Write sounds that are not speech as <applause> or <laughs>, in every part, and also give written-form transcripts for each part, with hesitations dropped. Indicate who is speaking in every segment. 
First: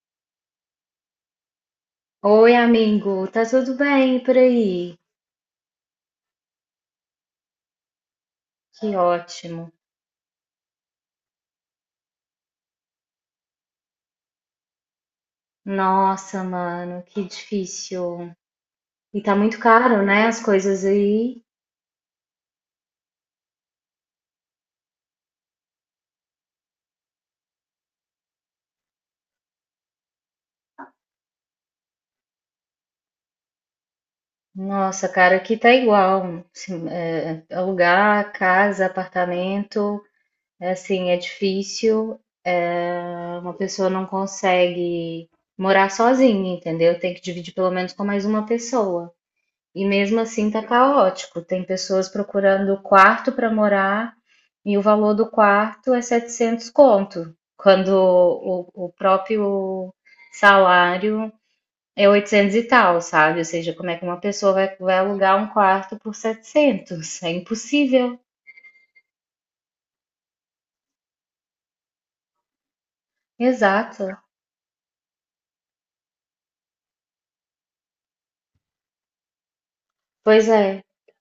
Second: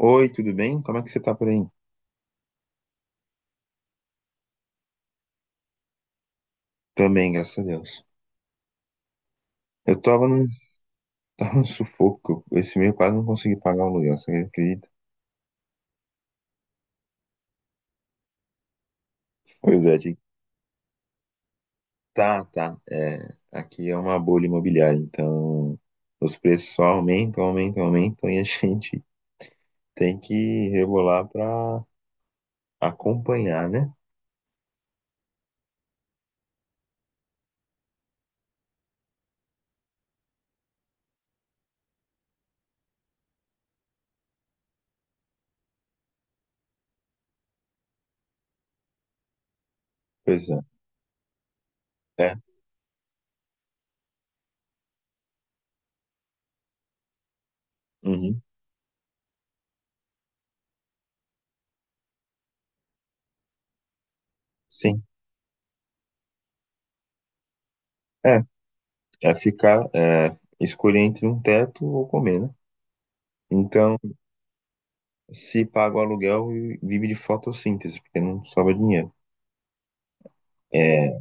Speaker 1: Oi, tudo bem? Como é que você tá por aí?
Speaker 2: Oi, amigo, tá tudo bem por aí?
Speaker 1: Também, graças a Deus.
Speaker 2: Que ótimo.
Speaker 1: Eu tava num, <laughs> tava num sufoco. Esse mês eu quase não consegui pagar o aluguel, você acredita?
Speaker 2: Nossa, mano, que difícil. E tá muito
Speaker 1: Pois é,
Speaker 2: caro,
Speaker 1: gente.
Speaker 2: né? As coisas aí.
Speaker 1: Tá, tá. É, aqui é uma bolha imobiliária, então os preços só aumentam, aumentam, aumentam e a <laughs> gente tem que rebolar pra acompanhar, né?
Speaker 2: Nossa, cara, aqui tá igual. Assim, é, alugar casa, apartamento, é, assim, é difícil. É, uma pessoa não consegue morar sozinha, entendeu? Tem que dividir pelo menos com mais uma pessoa. E mesmo assim
Speaker 1: Pois é.
Speaker 2: tá caótico. Tem pessoas
Speaker 1: É.
Speaker 2: procurando quarto para morar e o valor do quarto é 700 conto, quando
Speaker 1: Uhum.
Speaker 2: o próprio salário é 800 e tal, sabe? Ou seja, como é que uma pessoa vai
Speaker 1: Sim.
Speaker 2: alugar um quarto por 700? É impossível.
Speaker 1: É. É ficar, escolher entre um teto ou comer, né? Então,
Speaker 2: Exato.
Speaker 1: se paga o aluguel, vive de fotossíntese, porque não sobra dinheiro.
Speaker 2: Pois é,
Speaker 1: É,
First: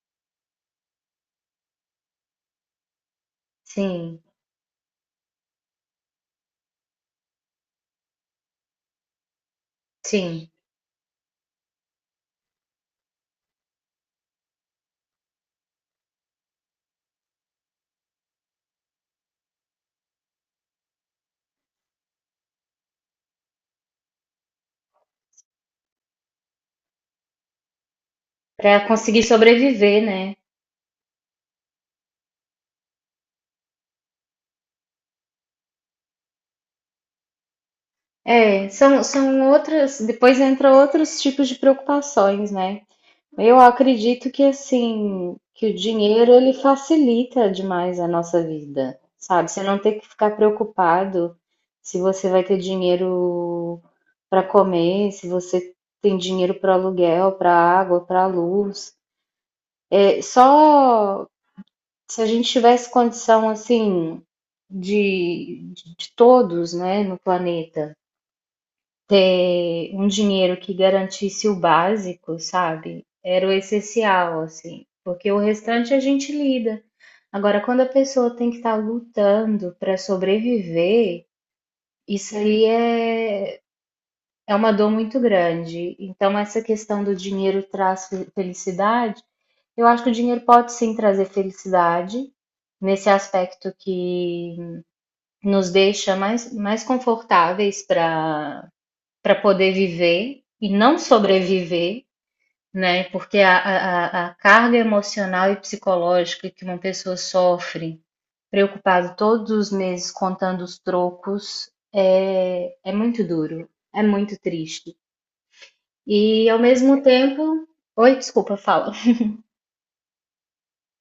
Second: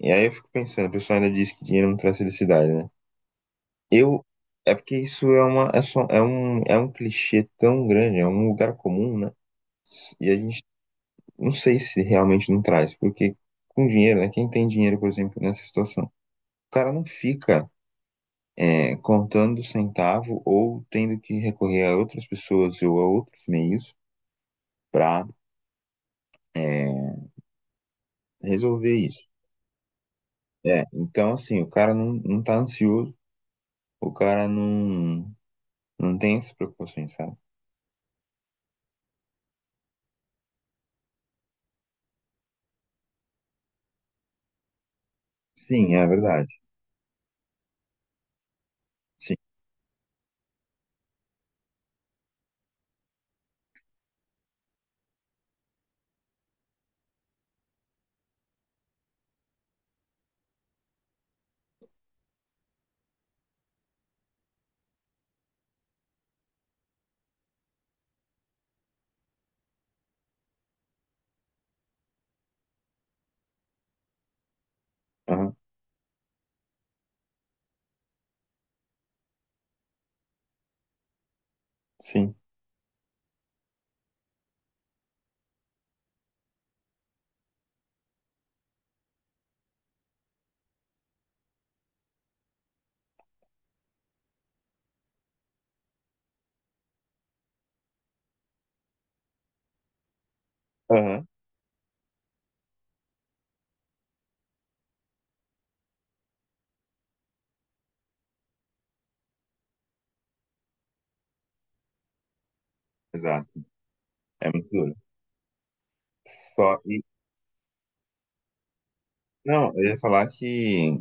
Speaker 1: e aí eu fico pensando, o pessoal ainda diz que dinheiro não traz felicidade, né?
Speaker 2: sim,
Speaker 1: Eu, é porque isso é uma, é um clichê tão grande, é um lugar comum, né? E a
Speaker 2: sim.
Speaker 1: gente não sei se realmente não traz, porque com dinheiro, né? Quem tem dinheiro, por exemplo, nessa situação, o cara não fica contando centavo ou tendo que recorrer a outras pessoas ou a outros meios para
Speaker 2: Para
Speaker 1: resolver
Speaker 2: conseguir
Speaker 1: isso.
Speaker 2: sobreviver, né?
Speaker 1: É, então assim, o cara não, não tá ansioso, o cara não não tem essas preocupações, sabe?
Speaker 2: É, são outras. Depois entra outros tipos de preocupações, né? Eu acredito que assim, que o
Speaker 1: Sim, é
Speaker 2: dinheiro
Speaker 1: verdade.
Speaker 2: ele facilita demais a nossa vida,
Speaker 1: Sim.
Speaker 2: sabe? Você não ter que ficar preocupado se você vai ter dinheiro para comer, se você tem dinheiro para aluguel, para água, para luz. É, só se a gente tivesse condição assim de todos, né, no planeta ter um dinheiro que garantisse o básico, sabe? Era o essencial, assim, porque o
Speaker 1: Aham,
Speaker 2: restante a gente lida. Agora, quando a pessoa tem que estar lutando para sobreviver, isso
Speaker 1: sim.
Speaker 2: aí é uma dor muito grande. Então, essa questão do dinheiro traz felicidade, eu acho que o dinheiro pode sim trazer felicidade, nesse aspecto que nos deixa mais confortáveis para poder viver e não
Speaker 1: Aham,
Speaker 2: sobreviver, né? Porque a carga emocional e psicológica que uma pessoa sofre, preocupado todos os meses contando os trocos, é muito
Speaker 1: exato.
Speaker 2: duro, é muito
Speaker 1: É muito
Speaker 2: triste.
Speaker 1: duro.
Speaker 2: E ao
Speaker 1: Só,
Speaker 2: mesmo
Speaker 1: e,
Speaker 2: tempo. Oi, desculpa, fala.
Speaker 1: não, eu ia falar que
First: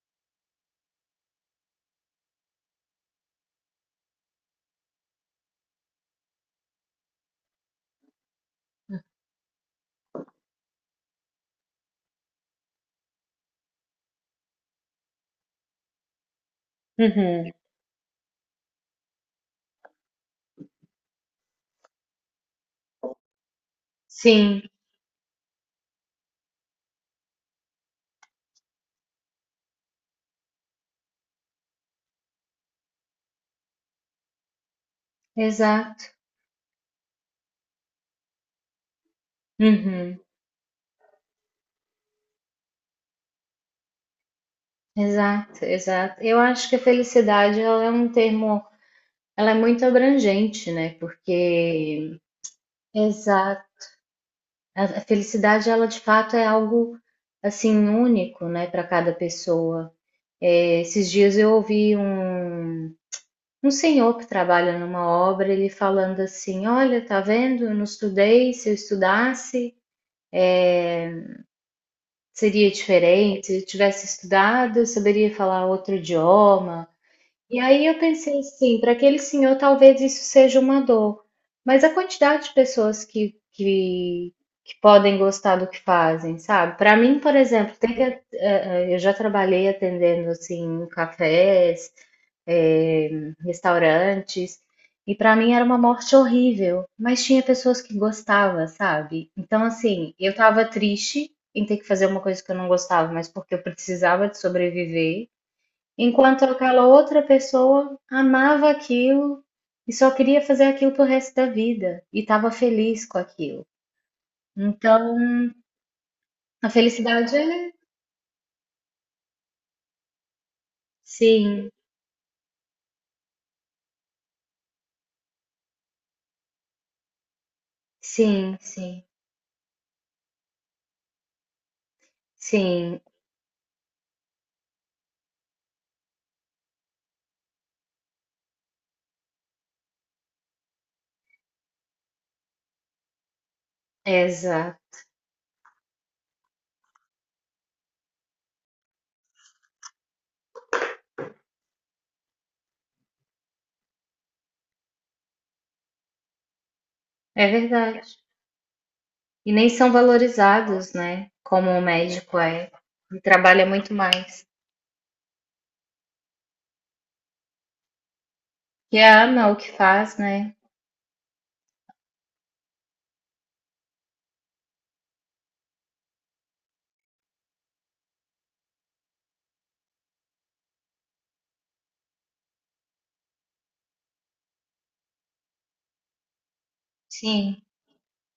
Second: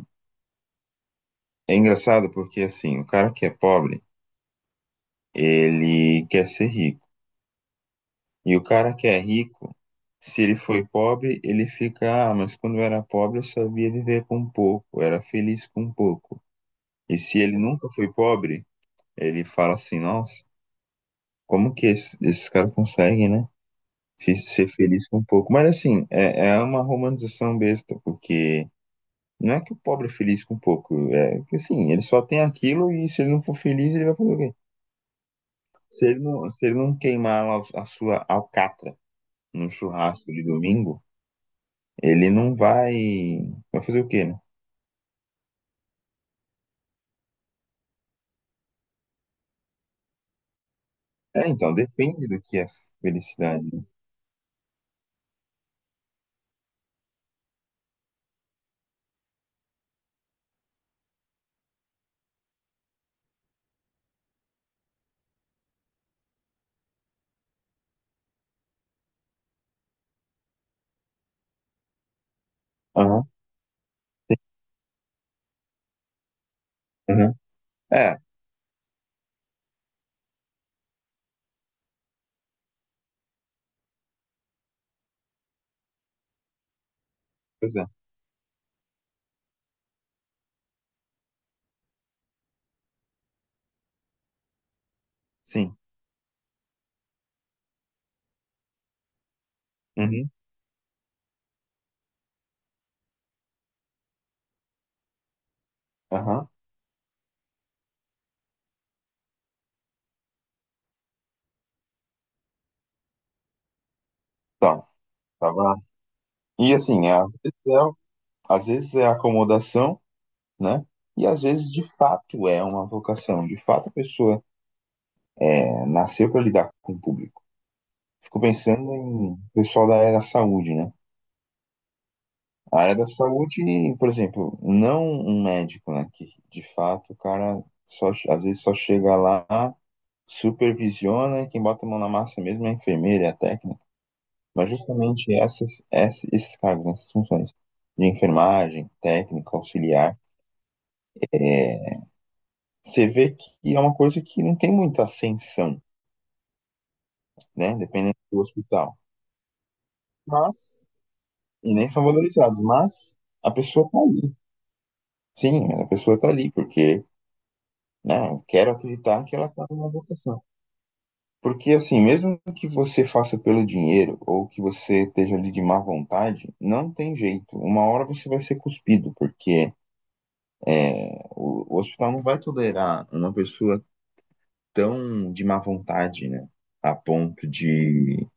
Speaker 1: é engraçado porque, assim, o cara que é pobre, ele quer ser rico. E o cara que é rico, se ele foi pobre, ele fica, ah, mas quando eu era pobre eu sabia viver com pouco, eu era feliz com pouco. E se
Speaker 2: Uhum.
Speaker 1: ele nunca foi pobre, ele fala assim, nossa, como que esses caras conseguem, né? Fiz
Speaker 2: Sim,
Speaker 1: ser feliz com pouco. Mas assim, é, é uma romantização besta, porque não é que o pobre é feliz com pouco, é que assim, ele só tem aquilo e se ele não for feliz, ele vai fazer o quê?
Speaker 2: exato.
Speaker 1: Se ele não queimar a sua alcatra no
Speaker 2: Uhum.
Speaker 1: churrasco de domingo, ele não vai. Vai fazer o quê, né?
Speaker 2: Exato, exato. Eu acho que a felicidade ela é um termo, ela é muito abrangente, né?
Speaker 1: É, então,
Speaker 2: Porque,
Speaker 1: depende do que é
Speaker 2: exato.
Speaker 1: felicidade.
Speaker 2: A felicidade, ela de fato é algo assim único, né, para cada pessoa. Esses dias eu ouvi um senhor que trabalha numa obra, ele falando assim: Olha, tá vendo? Eu não estudei. Se eu estudasse, seria
Speaker 1: Aham,
Speaker 2: diferente. Se eu tivesse estudado, eu saberia falar outro idioma.
Speaker 1: aham.
Speaker 2: E aí eu
Speaker 1: É,
Speaker 2: pensei assim, para aquele senhor talvez isso seja uma dor, mas a quantidade de pessoas que podem gostar do que fazem, sabe? Para mim, por
Speaker 1: pois
Speaker 2: exemplo,
Speaker 1: é,
Speaker 2: tem que, eh, eh, eu já trabalhei atendendo assim cafés, eh, restaurantes, e para mim era
Speaker 1: sim.
Speaker 2: uma morte horrível, mas tinha pessoas que gostavam, sabe? Então assim, eu
Speaker 1: Uhum,
Speaker 2: estava triste em ter que fazer uma coisa que eu não gostava, mas porque eu precisava de sobreviver. Enquanto
Speaker 1: aham.
Speaker 2: aquela outra pessoa amava aquilo e só queria fazer aquilo pro resto da vida e estava feliz com aquilo.
Speaker 1: Tá,
Speaker 2: Então,
Speaker 1: tá bom.
Speaker 2: a
Speaker 1: E assim, às
Speaker 2: felicidade é
Speaker 1: vezes é, às vezes é acomodação. Né? E às
Speaker 2: sim,
Speaker 1: vezes, de fato, é uma vocação, de fato a pessoa é, nasceu para lidar com o público. Fico
Speaker 2: sim,
Speaker 1: pensando
Speaker 2: sim,
Speaker 1: em pessoal da área da saúde, né? A área
Speaker 2: sim,
Speaker 1: da saúde, por exemplo, não um médico, né? Que de fato o cara só, às vezes só chega lá, supervisiona e quem bota a mão na massa mesmo é a enfermeira, é a técnica. Mas
Speaker 2: exato.
Speaker 1: justamente esses cargos, né? Essas funções de enfermagem, técnica, auxiliar, é, você vê que é uma coisa que não tem muita ascensão,
Speaker 2: É
Speaker 1: né?
Speaker 2: verdade.
Speaker 1: Dependendo do hospital.
Speaker 2: E nem são
Speaker 1: Mas,
Speaker 2: valorizados, né? Como
Speaker 1: e
Speaker 2: o
Speaker 1: nem são
Speaker 2: médico
Speaker 1: valorizados,
Speaker 2: é.
Speaker 1: mas
Speaker 2: Ele
Speaker 1: a
Speaker 2: trabalha
Speaker 1: pessoa
Speaker 2: muito
Speaker 1: tá ali.
Speaker 2: mais.
Speaker 1: Sim, a pessoa tá ali, porque, né? Eu quero
Speaker 2: E
Speaker 1: acreditar que
Speaker 2: ama
Speaker 1: ela
Speaker 2: o
Speaker 1: tá
Speaker 2: que
Speaker 1: numa
Speaker 2: faz,
Speaker 1: vocação.
Speaker 2: né?
Speaker 1: Porque, assim, mesmo que você faça pelo dinheiro ou que você esteja ali de má vontade, não tem jeito. Uma hora você vai ser cuspido, porque o hospital não vai tolerar uma pessoa tão de má vontade, né? A ponto
Speaker 2: Sim,
Speaker 1: de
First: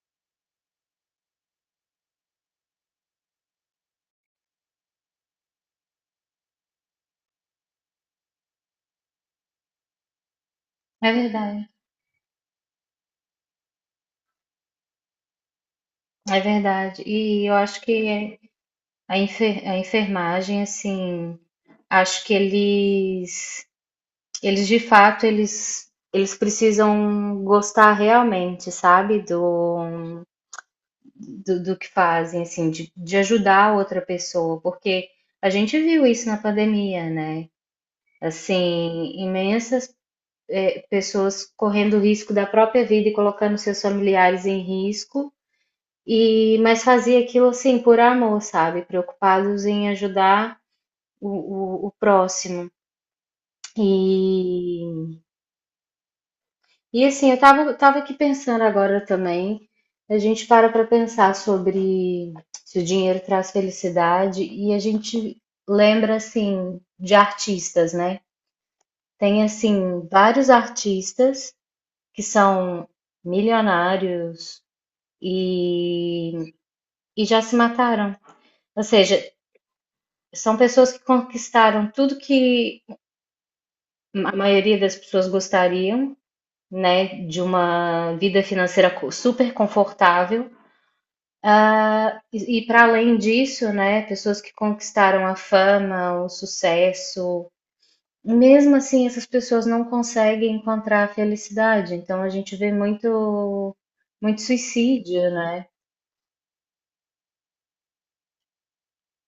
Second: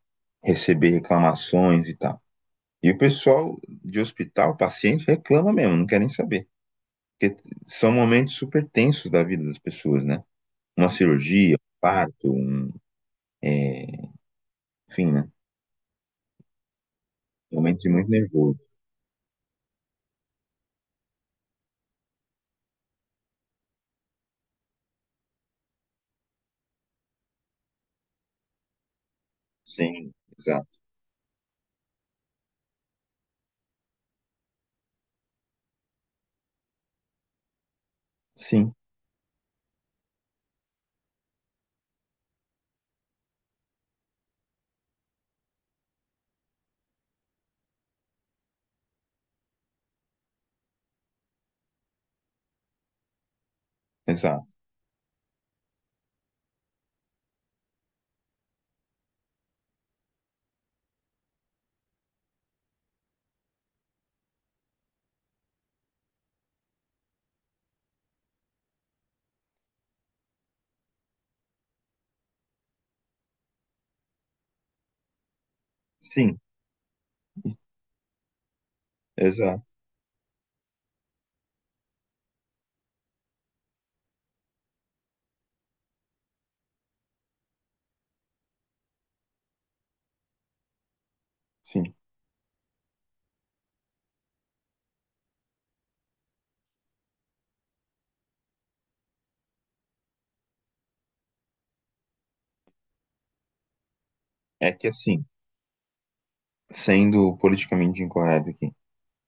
Speaker 1: receber reclamações e tal. E o pessoal de hospital, paciente, reclama mesmo, não quer nem saber. Porque são momentos super tensos da vida das pessoas, né? Uma
Speaker 2: é
Speaker 1: cirurgia,
Speaker 2: verdade.
Speaker 1: um parto, um, é, enfim, né?
Speaker 2: É verdade. E eu acho
Speaker 1: Momentos de muito
Speaker 2: que
Speaker 1: nervoso.
Speaker 2: a enfermagem, assim, acho que eles de fato eles precisam gostar realmente, sabe,
Speaker 1: Sim,
Speaker 2: do
Speaker 1: exato.
Speaker 2: do que fazem, assim, de ajudar a outra pessoa, porque a gente viu isso na pandemia, né?
Speaker 1: Sim,
Speaker 2: Assim, imensas pessoas correndo risco da própria vida e colocando seus familiares em risco, e mas fazia aquilo assim por amor, sabe? Preocupados em ajudar o próximo.
Speaker 1: exato.
Speaker 2: E E assim, eu tava aqui pensando agora também. A gente para para pensar sobre se o dinheiro traz felicidade e a gente lembra assim de artistas, né? Tem assim vários artistas que são milionários
Speaker 1: Sim,
Speaker 2: e, e já se mataram. Ou seja,
Speaker 1: exato.
Speaker 2: são pessoas que conquistaram tudo que a maioria das pessoas gostariam, né? De uma vida financeira super confortável.
Speaker 1: Sim.
Speaker 2: Ah, e para além disso, né, pessoas que conquistaram a fama, o sucesso, mesmo assim, essas pessoas não conseguem encontrar a felicidade. Então, a gente vê muito, muito
Speaker 1: É que
Speaker 2: suicídio,
Speaker 1: assim,
Speaker 2: né,
Speaker 1: sendo politicamente incorreto aqui,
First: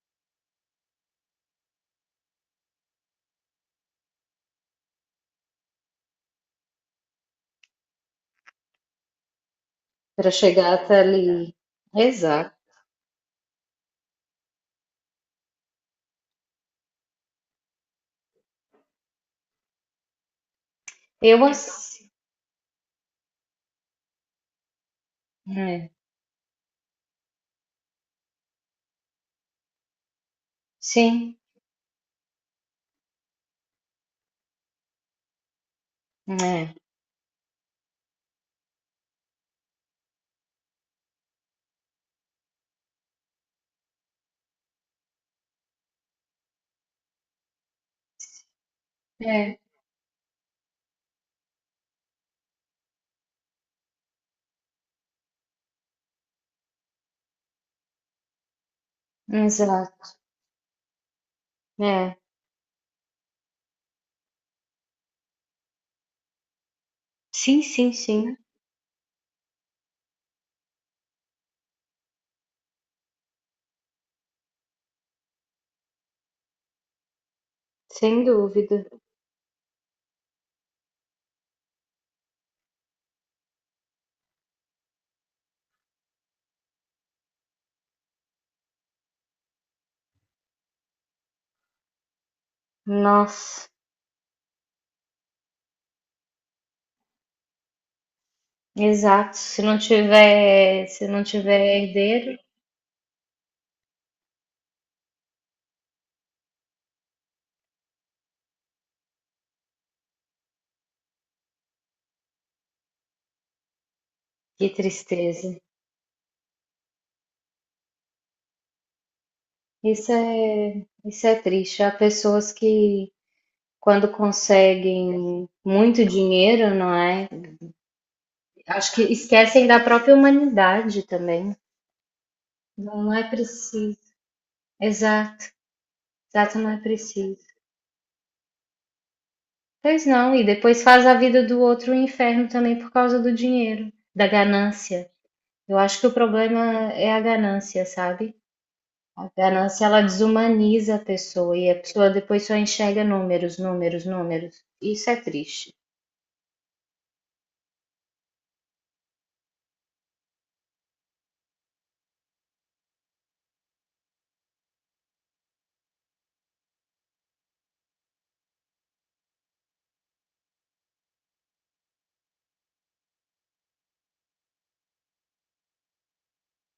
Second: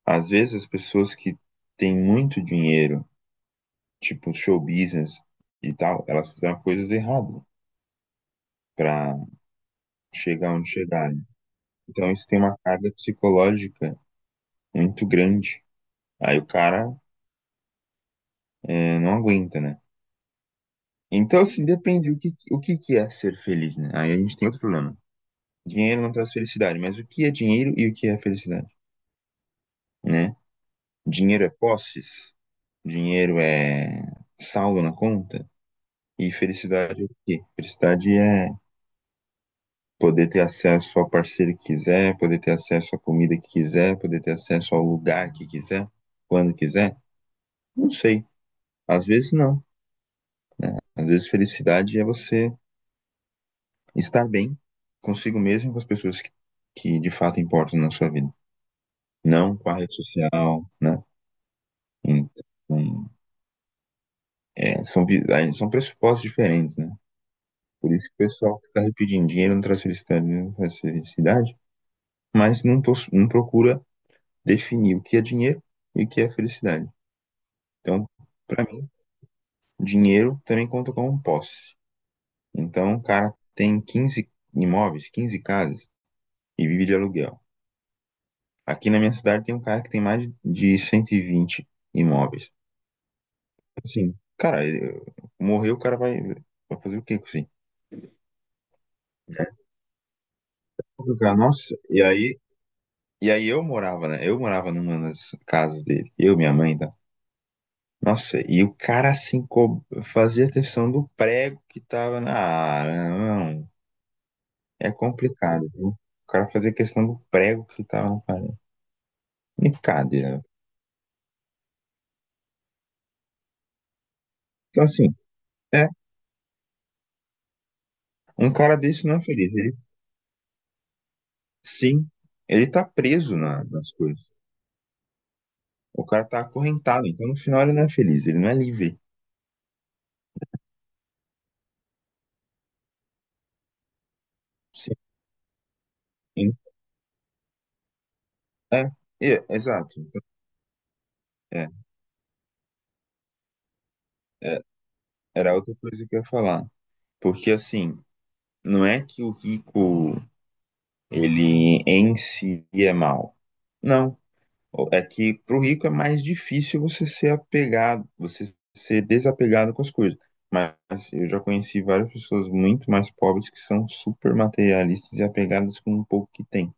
Speaker 1: às vezes as pessoas que têm muito dinheiro, tipo show business e tal, elas fizeram coisas erradas para
Speaker 2: para
Speaker 1: chegar onde
Speaker 2: chegar até
Speaker 1: chegaram.
Speaker 2: ali.
Speaker 1: Então isso tem
Speaker 2: Exato.
Speaker 1: uma carga psicológica muito grande. Aí o cara não aguenta, né? Então,
Speaker 2: Eu
Speaker 1: assim,
Speaker 2: assim,
Speaker 1: depende o que, que é ser feliz, né? Aí a gente tem outro problema.
Speaker 2: é,
Speaker 1: Dinheiro não traz felicidade, mas o que é dinheiro e o que é felicidade, né?
Speaker 2: sim,
Speaker 1: Dinheiro é posses, dinheiro é saldo na conta, e
Speaker 2: é,
Speaker 1: felicidade é o quê? Felicidade é poder ter acesso ao parceiro que quiser, poder ter acesso à comida que quiser, poder ter acesso ao lugar que quiser, quando quiser. Não sei. Às vezes
Speaker 2: é,
Speaker 1: não. Às vezes felicidade é você estar bem consigo mesmo e com as pessoas que de fato importam na sua vida, não com a rede
Speaker 2: exato,
Speaker 1: social, né?
Speaker 2: é.
Speaker 1: Então, é, são, vi- aí são pressupostos diferentes, né?
Speaker 2: Sim,
Speaker 1: Por
Speaker 2: sim,
Speaker 1: isso que o
Speaker 2: sim,
Speaker 1: pessoal que está pedindo dinheiro não traz felicidade, não traz felicidade, mas não, pos- não procura definir o que é dinheiro e o que é felicidade. Então,
Speaker 2: sem
Speaker 1: para
Speaker 2: dúvida.
Speaker 1: mim, dinheiro também conta como posse. Então, o cara tem 15 imóveis, 15 casas e vive de aluguel. Aqui na minha cidade tem um cara que tem mais de 120 imóveis.
Speaker 2: Nossa,
Speaker 1: Assim, cara, ele morreu, o cara vai, vai fazer o quê com isso? Aí?
Speaker 2: exato. Se
Speaker 1: É
Speaker 2: não tiver, se não
Speaker 1: complicado.
Speaker 2: tiver
Speaker 1: Nossa, e
Speaker 2: herdeiro.
Speaker 1: aí, e aí eu morava, né? Eu morava numa das casas dele, eu, minha mãe, tá? Nossa, e o cara assim fazia questão do prego que tava na área. Não,
Speaker 2: Que
Speaker 1: é
Speaker 2: tristeza.
Speaker 1: complicado, viu? O cara fazia questão do prego que tava na parede.
Speaker 2: Isso
Speaker 1: Brincadeira.
Speaker 2: é, isso é triste. Há pessoas que, quando
Speaker 1: Então, assim,
Speaker 2: conseguem
Speaker 1: é,
Speaker 2: muito dinheiro, não é?
Speaker 1: um cara
Speaker 2: Acho que
Speaker 1: desse não é feliz.
Speaker 2: esquecem
Speaker 1: Ele
Speaker 2: da própria humanidade também.
Speaker 1: Sim, ele tá
Speaker 2: Não é
Speaker 1: preso nas
Speaker 2: preciso.
Speaker 1: coisas.
Speaker 2: Exato,
Speaker 1: O cara tá
Speaker 2: exato, não é
Speaker 1: acorrentado, então no
Speaker 2: preciso.
Speaker 1: final ele não é feliz, ele não é livre.
Speaker 2: Pois não, e depois faz a vida do outro um inferno também por causa do dinheiro, da ganância. Eu acho que o
Speaker 1: Sim,
Speaker 2: problema é a ganância, sabe?
Speaker 1: é,
Speaker 2: A ganância
Speaker 1: exato.
Speaker 2: ela
Speaker 1: Então,
Speaker 2: desumaniza a pessoa e
Speaker 1: é,
Speaker 2: a pessoa depois só enxerga números, números, números.
Speaker 1: é,
Speaker 2: Isso é
Speaker 1: era
Speaker 2: triste.
Speaker 1: outra coisa que eu ia falar. Porque assim, não é que o rico, ele em si é mau. Não. O- É que pro rico é mais difícil você ser apegado, você ser desapegado com as coisas. Mas eu já conheci várias pessoas muito mais pobres que são super materialistas e apegadas com o pouco que têm.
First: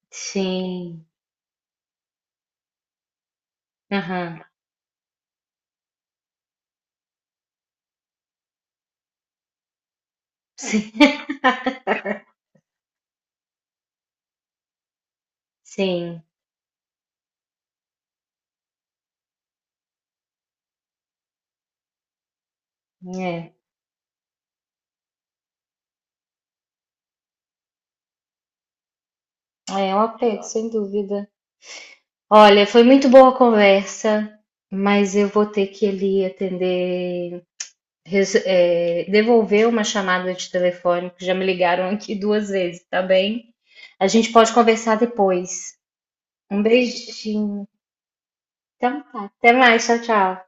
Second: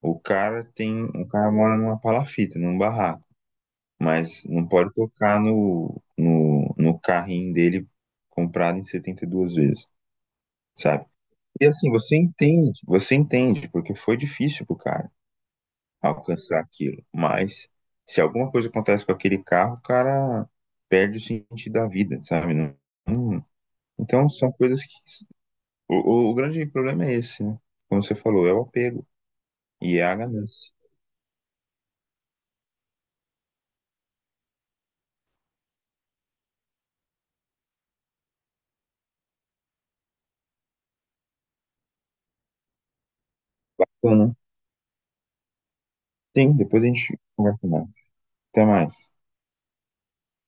Speaker 1: O cara
Speaker 2: Sim,
Speaker 1: tem, o cara mora numa palafita, num barraco,
Speaker 2: aham,
Speaker 1: mas não pode tocar no carrinho dele comprado em 72 vezes, sabe?
Speaker 2: sim,
Speaker 1: E assim, você entende, porque foi difícil pro cara
Speaker 2: <laughs> sim,
Speaker 1: alcançar aquilo, mas se alguma coisa acontece com aquele carro, o cara perde o sentido da vida, sabe? Não-
Speaker 2: é.
Speaker 1: então são coisas que o, o grande problema é esse, né? Como você falou, é o apego
Speaker 2: É um
Speaker 1: e é a
Speaker 2: apego, sem
Speaker 1: ganância.
Speaker 2: dúvida. Olha, foi muito boa a conversa, mas eu vou ter que ali atender, devolver uma chamada de telefone, que já me ligaram aqui 2 vezes, tá bem? A
Speaker 1: Então,
Speaker 2: gente
Speaker 1: né?
Speaker 2: pode conversar depois.
Speaker 1: Sim,
Speaker 2: Um
Speaker 1: depois a gente conversa
Speaker 2: beijinho.
Speaker 1: mais. Até mais.
Speaker 2: Então tá, até mais, tchau, tchau.